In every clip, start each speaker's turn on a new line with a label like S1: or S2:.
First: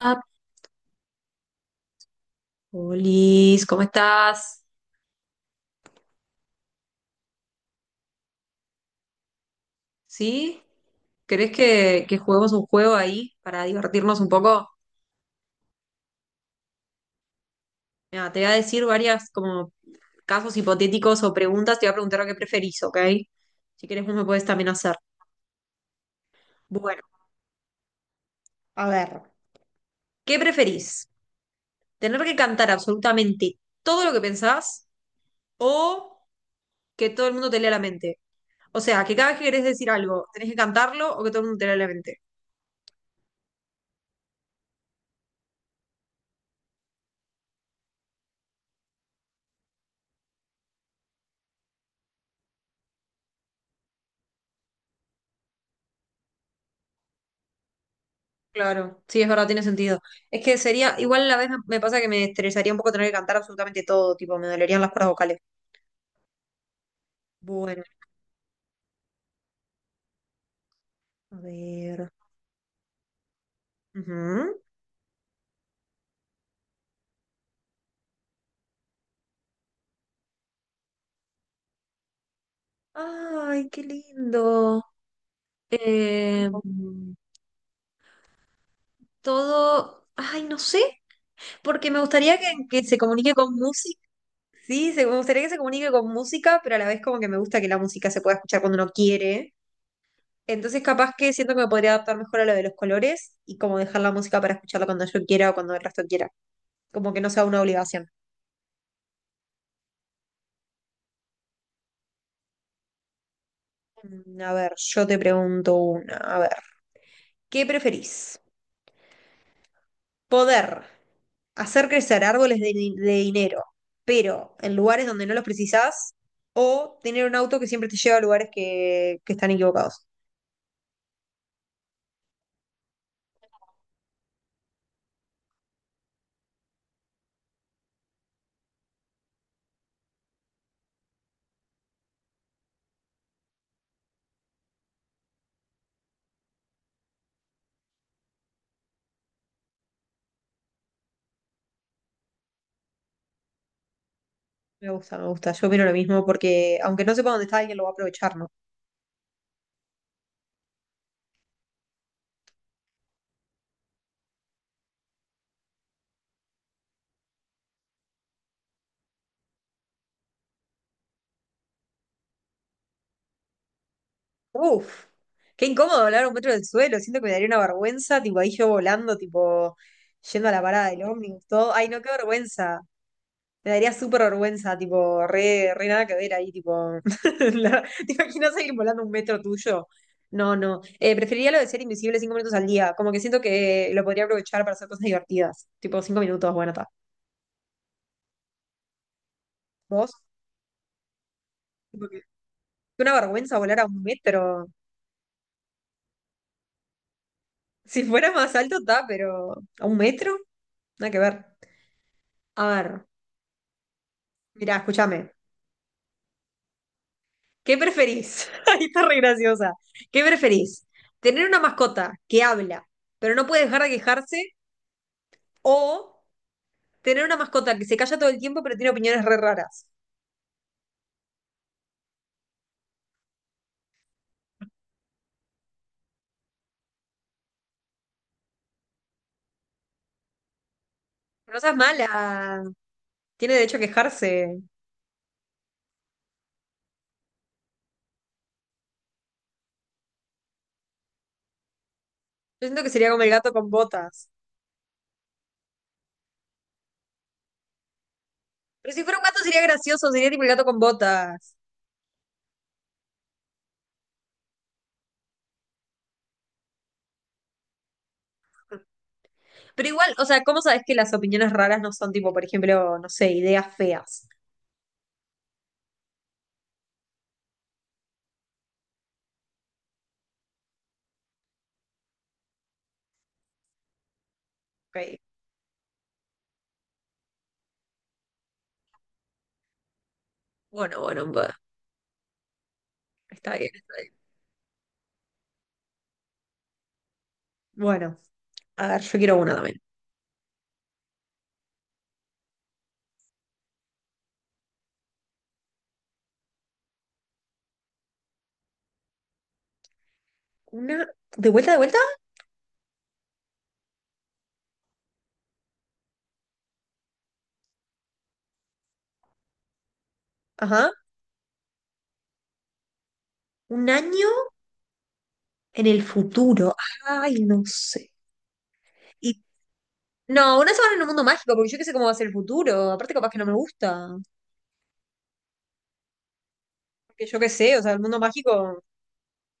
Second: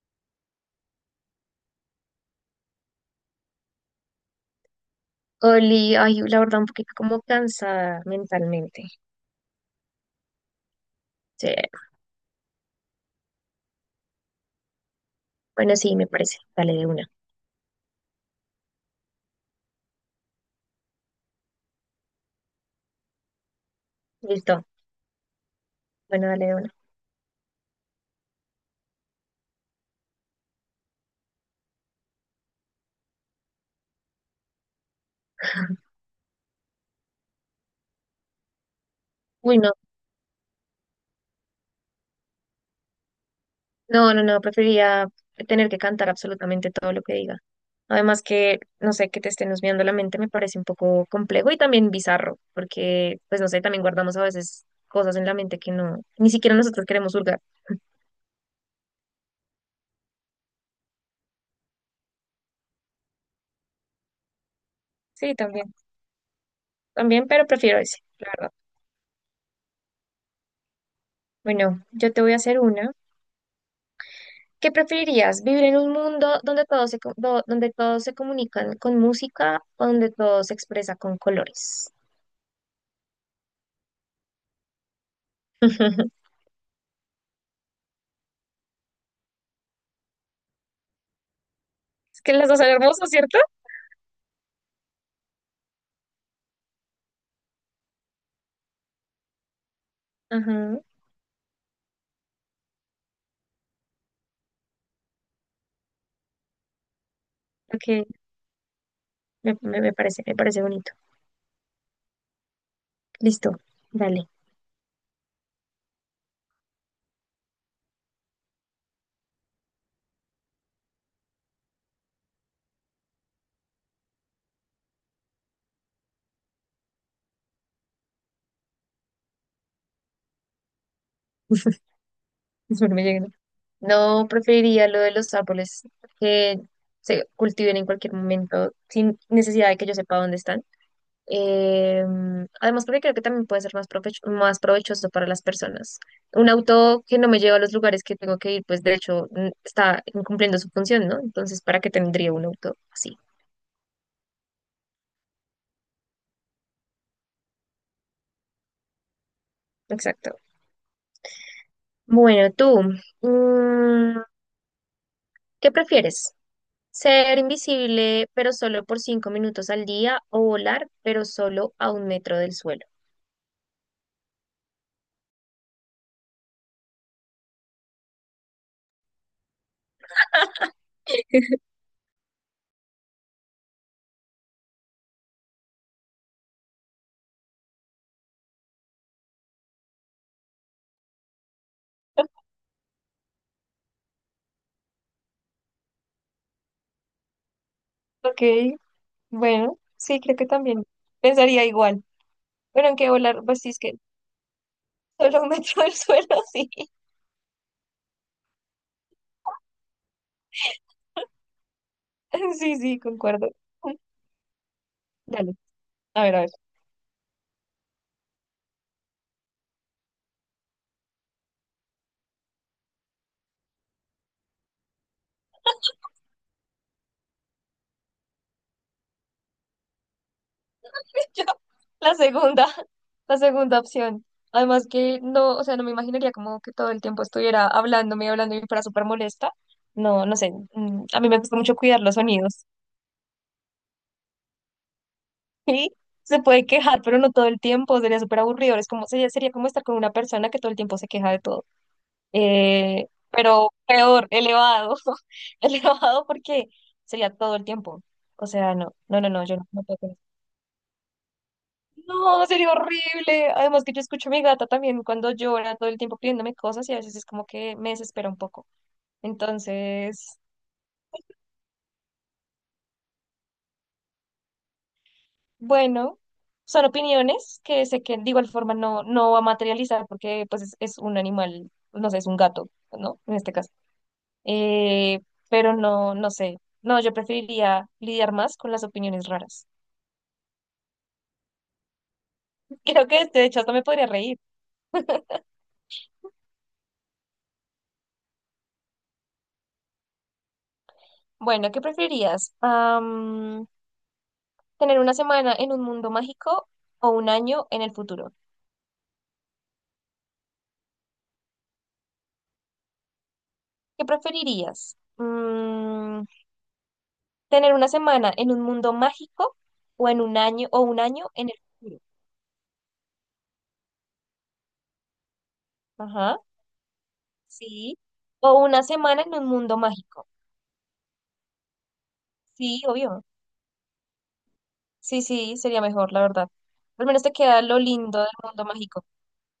S1: Ah, Polis, ¿cómo estás?
S2: Oli, ay, la verdad, un poquito como cansada mentalmente.
S1: ¿Sí?
S2: Sí,
S1: ¿Querés que juguemos un juego ahí para divertirnos un poco?
S2: bueno, sí, me parece. Dale de una.
S1: Mira, te voy a decir varias como casos hipotéticos o preguntas, te voy a preguntar lo que preferís, ¿ok? Si querés vos me puedes
S2: Listo.
S1: también hacer.
S2: Bueno, dale de una.
S1: Bueno, a ver, ¿qué preferís? ¿Tener que cantar absolutamente todo lo que pensás o que todo el mundo te lea la mente? O sea, que cada vez que
S2: Uy,
S1: querés
S2: no,
S1: decir algo, tenés que cantarlo o que todo el mundo te lea la mente.
S2: no, no, no, preferiría tener que cantar absolutamente todo lo que diga. Además que, no sé, que te estén husmeando la mente me parece un poco complejo y también bizarro, porque, pues, no sé, también guardamos a veces cosas en la mente que no, ni siquiera nosotros queremos hurgar.
S1: Claro, sí, es verdad, tiene sentido. Es que sería, igual a la vez me pasa que me estresaría un poco tener que cantar absolutamente todo, tipo, me dolerían las cuerdas
S2: Sí,
S1: vocales.
S2: también, también, pero prefiero
S1: Bueno,
S2: ese, la verdad.
S1: a
S2: Bueno,
S1: ver.
S2: yo te voy a hacer una.
S1: Ujú.
S2: ¿Qué preferirías? ¿Vivir en un mundo donde todos se, co- do- donde todos se comunican con música o donde todo se expresa con colores?
S1: Ay, qué lindo. Eh, todo, ay, no sé, porque me
S2: Es que
S1: gustaría que,
S2: las dos son
S1: que se
S2: hermosas,
S1: comunique
S2: ¿cierto?
S1: con música. Sí, me gustaría que se comunique con música, pero a la vez como que me gusta que la música se pueda escuchar cuando uno quiere.
S2: Ajá.
S1: Entonces, capaz que siento que me podría adaptar mejor a lo de los colores y como dejar la música para escucharla cuando yo quiera o cuando el resto quiera, como que no sea una
S2: Ok,
S1: obligación.
S2: me parece bonito. Listo, dale.
S1: A ver, yo te pregunto una. A ver, ¿qué preferís? ¿Poder hacer crecer árboles de dinero, pero en lugares donde no los precisás? ¿O tener un auto que siempre te lleva a lugares que están equivocados?
S2: Espero me lleguen. No preferiría lo de los árboles que se cultiven en cualquier momento sin necesidad de que yo sepa dónde están. Eh, Además, porque creo que también puede ser más más provechoso para las personas. Un auto que no me lleva a los lugares que tengo que ir, pues de hecho está incumpliendo su función, ¿no? Entonces, ¿para qué tendría un auto así?
S1: Me gusta, me gusta. Yo opino lo mismo porque aunque no sepa dónde está, alguien lo va a aprovechar, ¿no?
S2: Exacto. Bueno, tú, mm, ¿qué prefieres? ¿Ser invisible pero solo por cinco minutos al día o volar pero solo a un metro del suelo?
S1: Uf, qué incómodo hablar a un metro del suelo, siento que me daría una vergüenza, tipo ahí yo volando, tipo yendo a la parada del ómnibus, todo. Ay, no, qué vergüenza. Me daría súper vergüenza, tipo, re, re nada que ver ahí, tipo. la- ¿Te imaginas ir volando un metro tuyo? No, no. Preferiría lo de ser invisible cinco minutos al día. Como que siento que lo podría aprovechar para hacer cosas divertidas. Tipo, cinco minutos, bueno, está.
S2: Ok, bueno,
S1: ¿Vos?
S2: sí, creo que también pensaría igual.
S1: Tipo que-
S2: Pero
S1: que
S2: aunque
S1: una
S2: volar,
S1: vergüenza
S2: pues sí, es
S1: volar a
S2: que
S1: un metro.
S2: solo me meto el suelo, sí.
S1: Si fuera más alto, está, pero. ¿A un metro? Nada que ver. A
S2: Sí, sí,
S1: ver.
S2: concuerdo.
S1: Mirá, escúchame.
S2: Dale, a ver, a ver.
S1: ¿Qué preferís? Ahí está re graciosa. ¿Qué preferís? ¿Tener una mascota que habla, pero no puede dejar de quejarse? ¿O tener una mascota que se calla todo el tiempo, pero tiene opiniones re raras?
S2: Yo, la segunda, la segunda opción. Además que no, o sea, no me imaginaría como que todo el tiempo estuviera hablándome y hablando y fuera súper molesta. No, no sé. A mí me
S1: Pero
S2: gusta
S1: no
S2: mucho
S1: seas
S2: cuidar los
S1: mala.
S2: sonidos.
S1: Tiene derecho a quejarse.
S2: Sí, se puede quejar, pero no todo el tiempo. Sería súper aburrido. Es como, sería, sería como estar con una persona que todo el tiempo se queja de todo.
S1: Yo siento que sería como el gato
S2: Pero
S1: con
S2: peor,
S1: botas.
S2: elevado, elevado porque sería todo el tiempo. O sea, no,
S1: Pero si fuera
S2: no,
S1: un
S2: no,
S1: gato
S2: no, yo
S1: sería
S2: no, no puedo
S1: gracioso,
S2: con eso.
S1: sería tipo el gato con botas.
S2: No, sería horrible. Además que yo escucho a mi gata también cuando llora todo el tiempo pidiéndome cosas y a veces es como que me desespera un poco.
S1: Pero igual, o
S2: Entonces,
S1: sea, ¿cómo sabes que las opiniones raras no son tipo, por ejemplo, no sé, ideas feas?
S2: bueno, son opiniones que sé que de igual forma no, no va a materializar porque pues es un animal, no sé, es un gato, ¿no? En este caso. Eh,
S1: Ok.
S2: pero no, no sé. No, yo preferiría lidiar más con las opiniones raras.
S1: Bueno, bueno, bueno.
S2: Creo que de
S1: Está
S2: hecho
S1: bien,
S2: hasta me
S1: está
S2: podría
S1: bien.
S2: reír.
S1: Bueno, a ver, yo quiero una también.
S2: Bueno, ¿qué preferirías? ¿Tener una semana en un mundo mágico o un año en el futuro?
S1: Una, de vuelta,
S2: ¿Qué preferirías? ¿Tener una semana en un mundo mágico o
S1: ajá,
S2: un año en el futuro?
S1: un año en el
S2: Ajá,
S1: futuro. Ay, no
S2: sí.
S1: sé.
S2: O una semana en
S1: Y
S2: un mundo mágico.
S1: no, una semana en un mundo mágico, porque yo qué sé cómo va a ser el
S2: Sí,
S1: futuro. Aparte,
S2: obvio.
S1: capaz que no me gusta.
S2: Sí, sí, sería mejor, la verdad. Al menos
S1: Que
S2: te
S1: yo qué
S2: queda
S1: sé,
S2: lo
S1: o sea, el mundo
S2: lindo del mundo
S1: mágico,
S2: mágico.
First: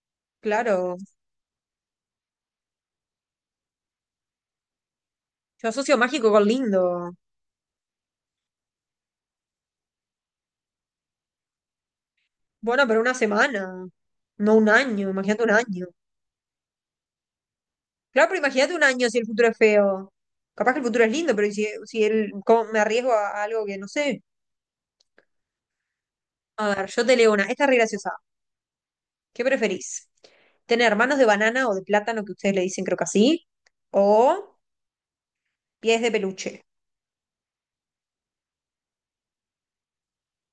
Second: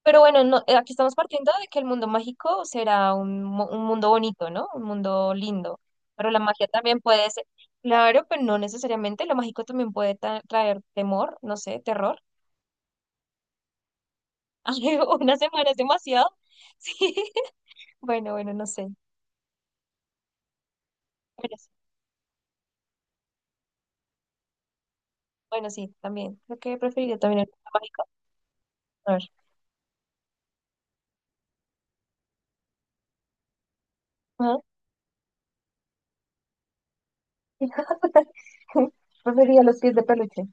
S2: Pero bueno, no, aquí
S1: claro.
S2: estamos partiendo de que el mundo mágico será un, un mundo bonito, ¿no? Un mundo
S1: Yo
S2: lindo.
S1: asocio mágico
S2: Pero la
S1: con
S2: magia también
S1: lindo.
S2: puede ser, claro, pero no necesariamente. Lo mágico también puede traer temor, no sé, terror.
S1: Bueno, pero una semana, no un
S2: Ay,
S1: año,
S2: una
S1: imagínate un
S2: semana es
S1: año.
S2: demasiado. Sí.
S1: Claro,
S2: Bueno,
S1: pero
S2: bueno, no
S1: imagínate un
S2: sé.
S1: año si el futuro es feo. Capaz que el futuro es lindo, pero ¿y
S2: Bueno,
S1: si,
S2: sí,
S1: si el, cómo me arriesgo a algo que no sé?
S2: bueno, sí, también. Creo
S1: A
S2: que
S1: ver, yo te
S2: preferiría
S1: leo
S2: también
S1: una.
S2: el
S1: Esta es
S2: mundo
S1: re
S2: mágico.
S1: graciosa.
S2: A ver.
S1: ¿Qué preferís? ¿Tener manos de banana o de plátano, que ustedes le dicen creo que así? ¿O
S2: Ajá.
S1: pies de peluche?
S2: Preferiría los pies de peluche.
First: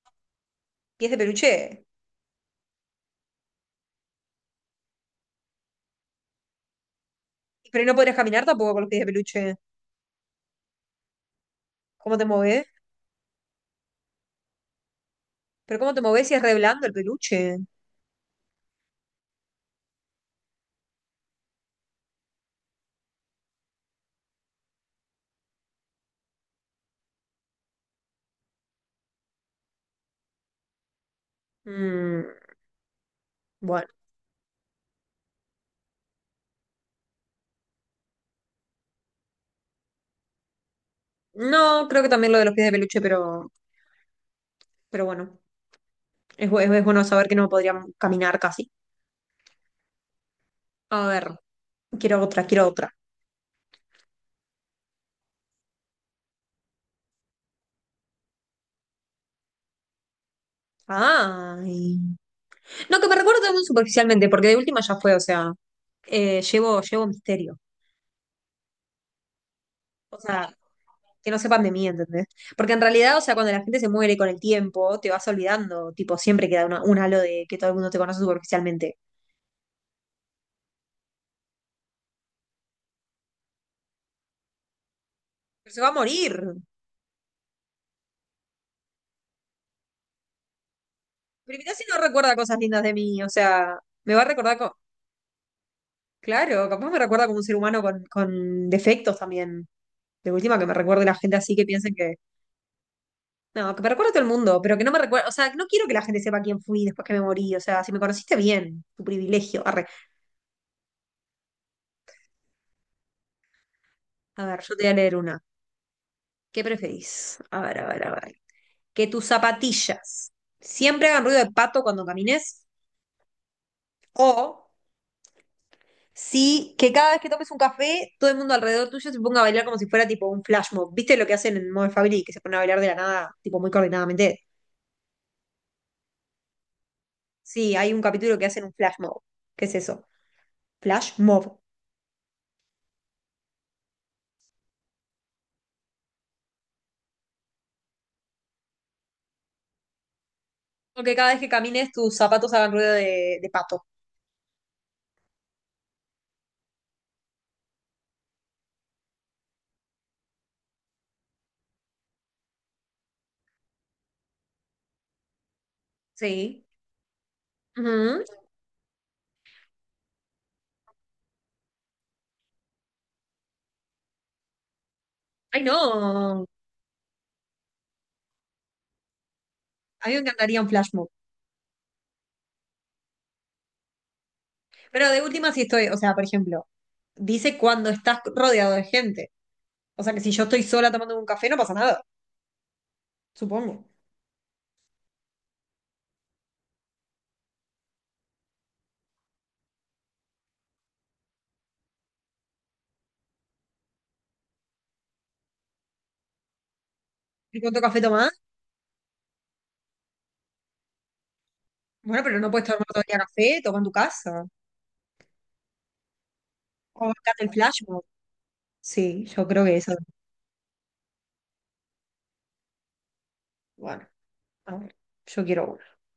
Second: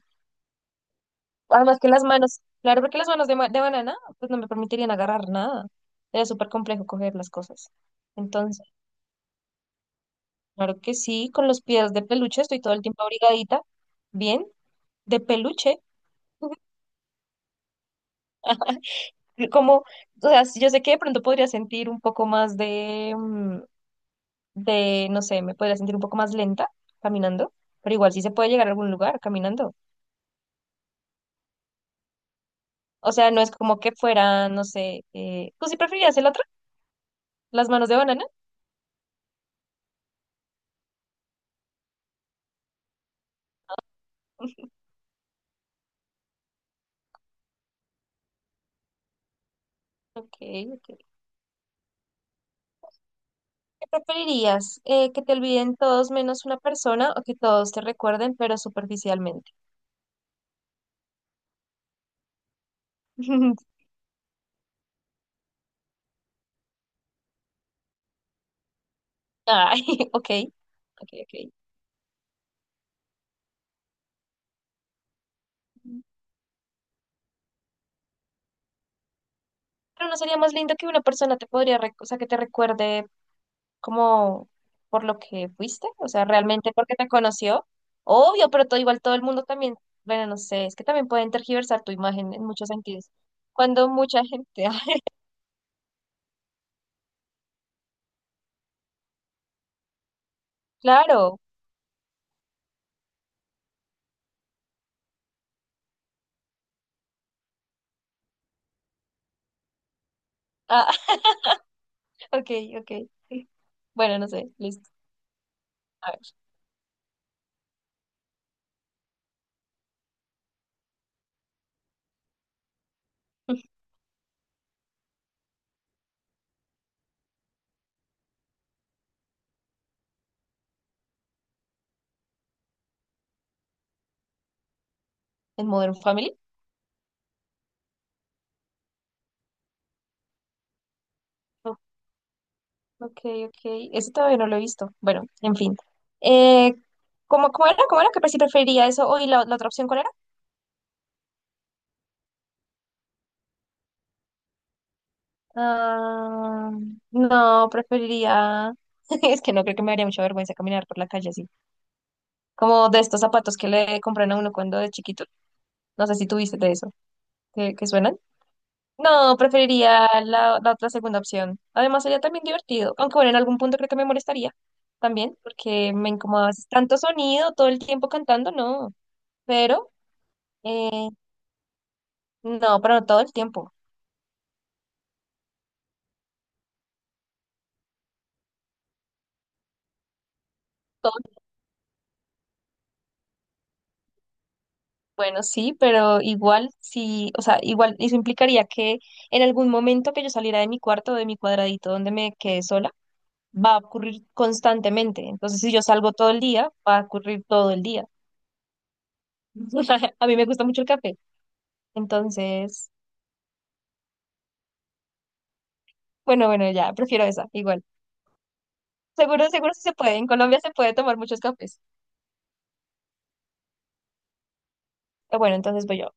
S1: ¿Pies de
S2: Además
S1: peluche?
S2: que las manos, claro, porque las manos de, de banana, pues no me permitirían agarrar nada. Era súper complejo coger las cosas.
S1: Pero no podrías caminar
S2: Entonces,
S1: tampoco con los pies de peluche.
S2: claro que sí, con los pies de
S1: ¿Cómo te
S2: peluche estoy
S1: movés?
S2: todo el tiempo abrigadita, bien, de
S1: ¿Pero
S2: peluche.
S1: cómo te movés si es re blando el peluche?
S2: Como, o sea, yo sé que de pronto podría sentir un poco más de, de, no sé, me podría sentir un poco más lenta caminando, pero igual sí se puede llegar a algún lugar caminando.
S1: Mm,
S2: O sea, no es como
S1: bueno.
S2: que fuera, no sé, ¿tú sí preferirías el otro? ¿Las manos de banana?
S1: No, creo que también lo de los pies de peluche, pero bueno. Es, es bueno saber que no podrían caminar casi.
S2: Ok, ok.
S1: A ver, quiero otra, quiero otra.
S2: ¿Qué preferirías? ¿Que te olviden todos menos una persona o que todos te recuerden, pero superficialmente?
S1: Ay. No, que me recuerdo muy superficialmente, porque de última ya fue, o sea, llevo, llevo misterio.
S2: Ay,
S1: O
S2: ok,
S1: sea,
S2: ok,
S1: que
S2: ok.
S1: no sepan de mí, ¿entendés? Porque en realidad, o sea, cuando la gente se muere con el tiempo, te vas olvidando, tipo, siempre queda un halo de que todo el mundo te conoce superficialmente.
S2: Pero no sería más lindo que una persona te podría, o sea, que te recuerde como por lo que
S1: Pero se
S2: fuiste,
S1: va a
S2: o sea,
S1: morir.
S2: realmente porque te conoció. Obvio, pero todo igual todo el mundo también, bueno, no sé, es que también pueden
S1: Pero mirá
S2: tergiversar
S1: si
S2: tu
S1: no
S2: imagen
S1: recuerda
S2: en
S1: cosas
S2: muchos
S1: lindas de
S2: sentidos.
S1: mí, o sea,
S2: Cuando
S1: me
S2: mucha
S1: va a recordar
S2: gente,
S1: co-
S2: ah,
S1: Claro, capaz me recuerda como un ser humano con defectos también. De última, que me recuerde la gente
S2: claro,
S1: así que piensen que... No, que me recuerde a todo el mundo, pero que no me recuerde... O sea, no quiero que la gente sepa quién fui después que me morí. O sea, si me conociste bien, tu privilegio. Arre.
S2: ah, ok, ok. Bueno, no
S1: A
S2: sé,
S1: ver, yo te
S2: listo.
S1: voy a leer una.
S2: A ver,
S1: ¿Qué preferís? A ver, a ver, a ver. Que tus zapatillas siempre hagan ruido de pato cuando camines o si que cada vez que tomes un café todo el mundo alrededor tuyo se ponga a bailar como si fuera tipo un flash mob. ¿Viste lo que hacen en Modern Family que se ponen a bailar de la nada, tipo muy coordinadamente?
S2: en Modern Family.
S1: Sí, hay un capítulo que hacen un flash mob. ¿Qué es eso? Flash mob.
S2: Ok, ok. Eso todavía no lo he visto. Bueno, en fin. Eh, ¿Cómo, cómo era? ¿Cómo era? ¿Qué si preferiría eso? ¿O y la otra opción cuál era?
S1: Porque cada vez que camines tus zapatos hagan ruido de pato.
S2: Ah, no, preferiría. Es que no creo que me daría mucha vergüenza caminar por la calle así. Como de estos zapatos que le compran a uno cuando de chiquito. No sé si tuviste
S1: Sí.
S2: de eso. Que suenan?
S1: Ujú.
S2: No, preferiría la, la otra segunda opción. Además, sería también divertido. Aunque bueno, en algún punto creo que me molestaría también,
S1: Ay,
S2: porque me
S1: no.
S2: incomodaba tanto sonido todo el tiempo cantando, no. Pero.
S1: A mí me encantaría un flash mob.
S2: eh, No, pero no todo el tiempo.
S1: Pero de última sí estoy, o sea, por ejemplo, dice cuando estás rodeado de gente. O sea que si yo estoy sola tomando
S2: Todo,
S1: un café, no pasa nada, supongo.
S2: bueno, sí, pero igual sí, o sea, igual eso implicaría que en algún momento que yo saliera de mi cuarto o de mi cuadradito donde me quedé sola, va a ocurrir constantemente. Entonces, si yo salgo todo el día, va a ocurrir
S1: ¿Y
S2: todo
S1: cuánto
S2: el
S1: café
S2: día.
S1: tomás?
S2: O sea, a mí me gusta mucho el café.
S1: Bueno, pero no puedes tomar
S2: Entonces,
S1: todo el día café, toma en tu casa.
S2: bueno, bueno, ya,
S1: O
S2: prefiero
S1: bancate
S2: esa,
S1: el flash
S2: igual.
S1: mob. Sí, yo
S2: Seguro,
S1: creo
S2: seguro
S1: que
S2: sí se
S1: eso.
S2: puede. En Colombia se puede tomar muchos cafés.
S1: Bueno, a ver,
S2: Pero
S1: yo
S2: bueno,
S1: quiero
S2: entonces voy yo.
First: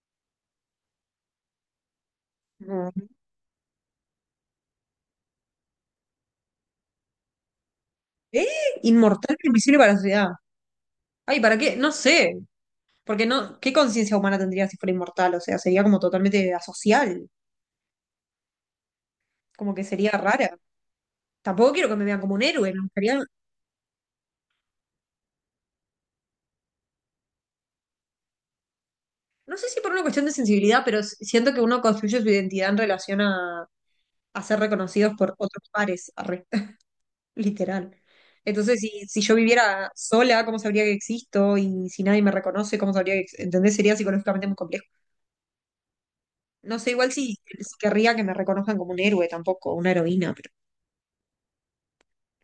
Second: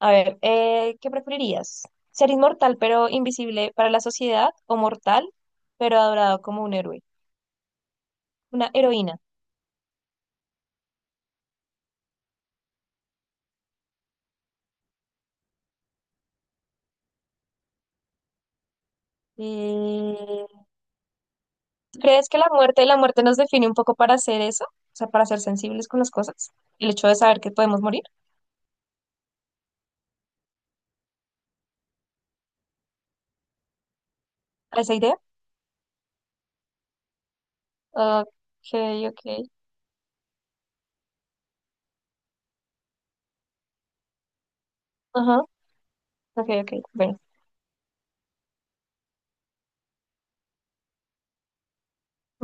S2: A ver, ¿qué preferirías? ¿Ser inmortal
S1: uno. No.
S2: pero invisible para la sociedad o mortal pero adorado como un héroe,
S1: ¿Eh?
S2: una heroína?
S1: Inmortal pero invisible para la sociedad. Ay, ¿para qué? No sé. Porque no, ¿qué conciencia humana tendría si fuera inmortal? O sea, sería como totalmente asocial, como que sería
S2: Mm,
S1: rara. Tampoco quiero que
S2: ¿Tú
S1: me vean
S2: Crees
S1: como
S2: que
S1: un héroe, me
S2: la
S1: gustaría,
S2: muerte nos define un poco para hacer eso? O sea, para ser sensibles con las cosas. El hecho de saber que podemos morir,
S1: no sé si por una cuestión de sensibilidad, pero siento que uno construye su identidad en relación a ser
S2: ¿a esa
S1: reconocidos
S2: idea?
S1: por otros pares, arre, literal.
S2: Ok,
S1: Entonces, si
S2: ok.
S1: yo viviera sola, ¿cómo sabría que existo? Y si nadie me reconoce, ¿cómo sabría que existo? ¿Entendés? Sería psicológicamente muy complejo.
S2: Ajá, ok, ok.
S1: No sé, igual
S2: Bueno,
S1: si querría que me reconozcan como un héroe tampoco, una heroína, pero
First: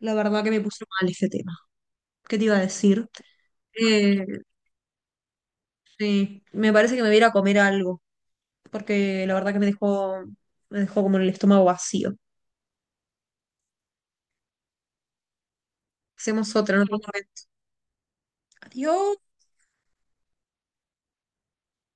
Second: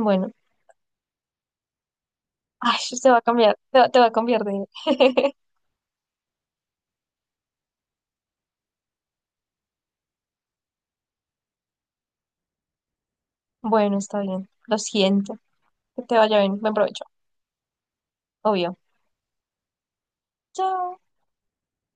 S1: la verdad que me puso mal este tema. ¿Qué te iba a
S2: Ay,
S1: decir?
S2: te va a cambiar, te va a
S1: Eh,
S2: cambiar de...
S1: sí, me parece que me voy a ir a comer algo, porque la verdad que me dejó como el estómago vacío.
S2: Bueno, está bien. Lo siento. Que te vaya
S1: Hacemos
S2: bien. Buen
S1: otra en otro
S2: provecho.
S1: momento.
S2: Obvio.
S1: Adiós.
S2: Chao.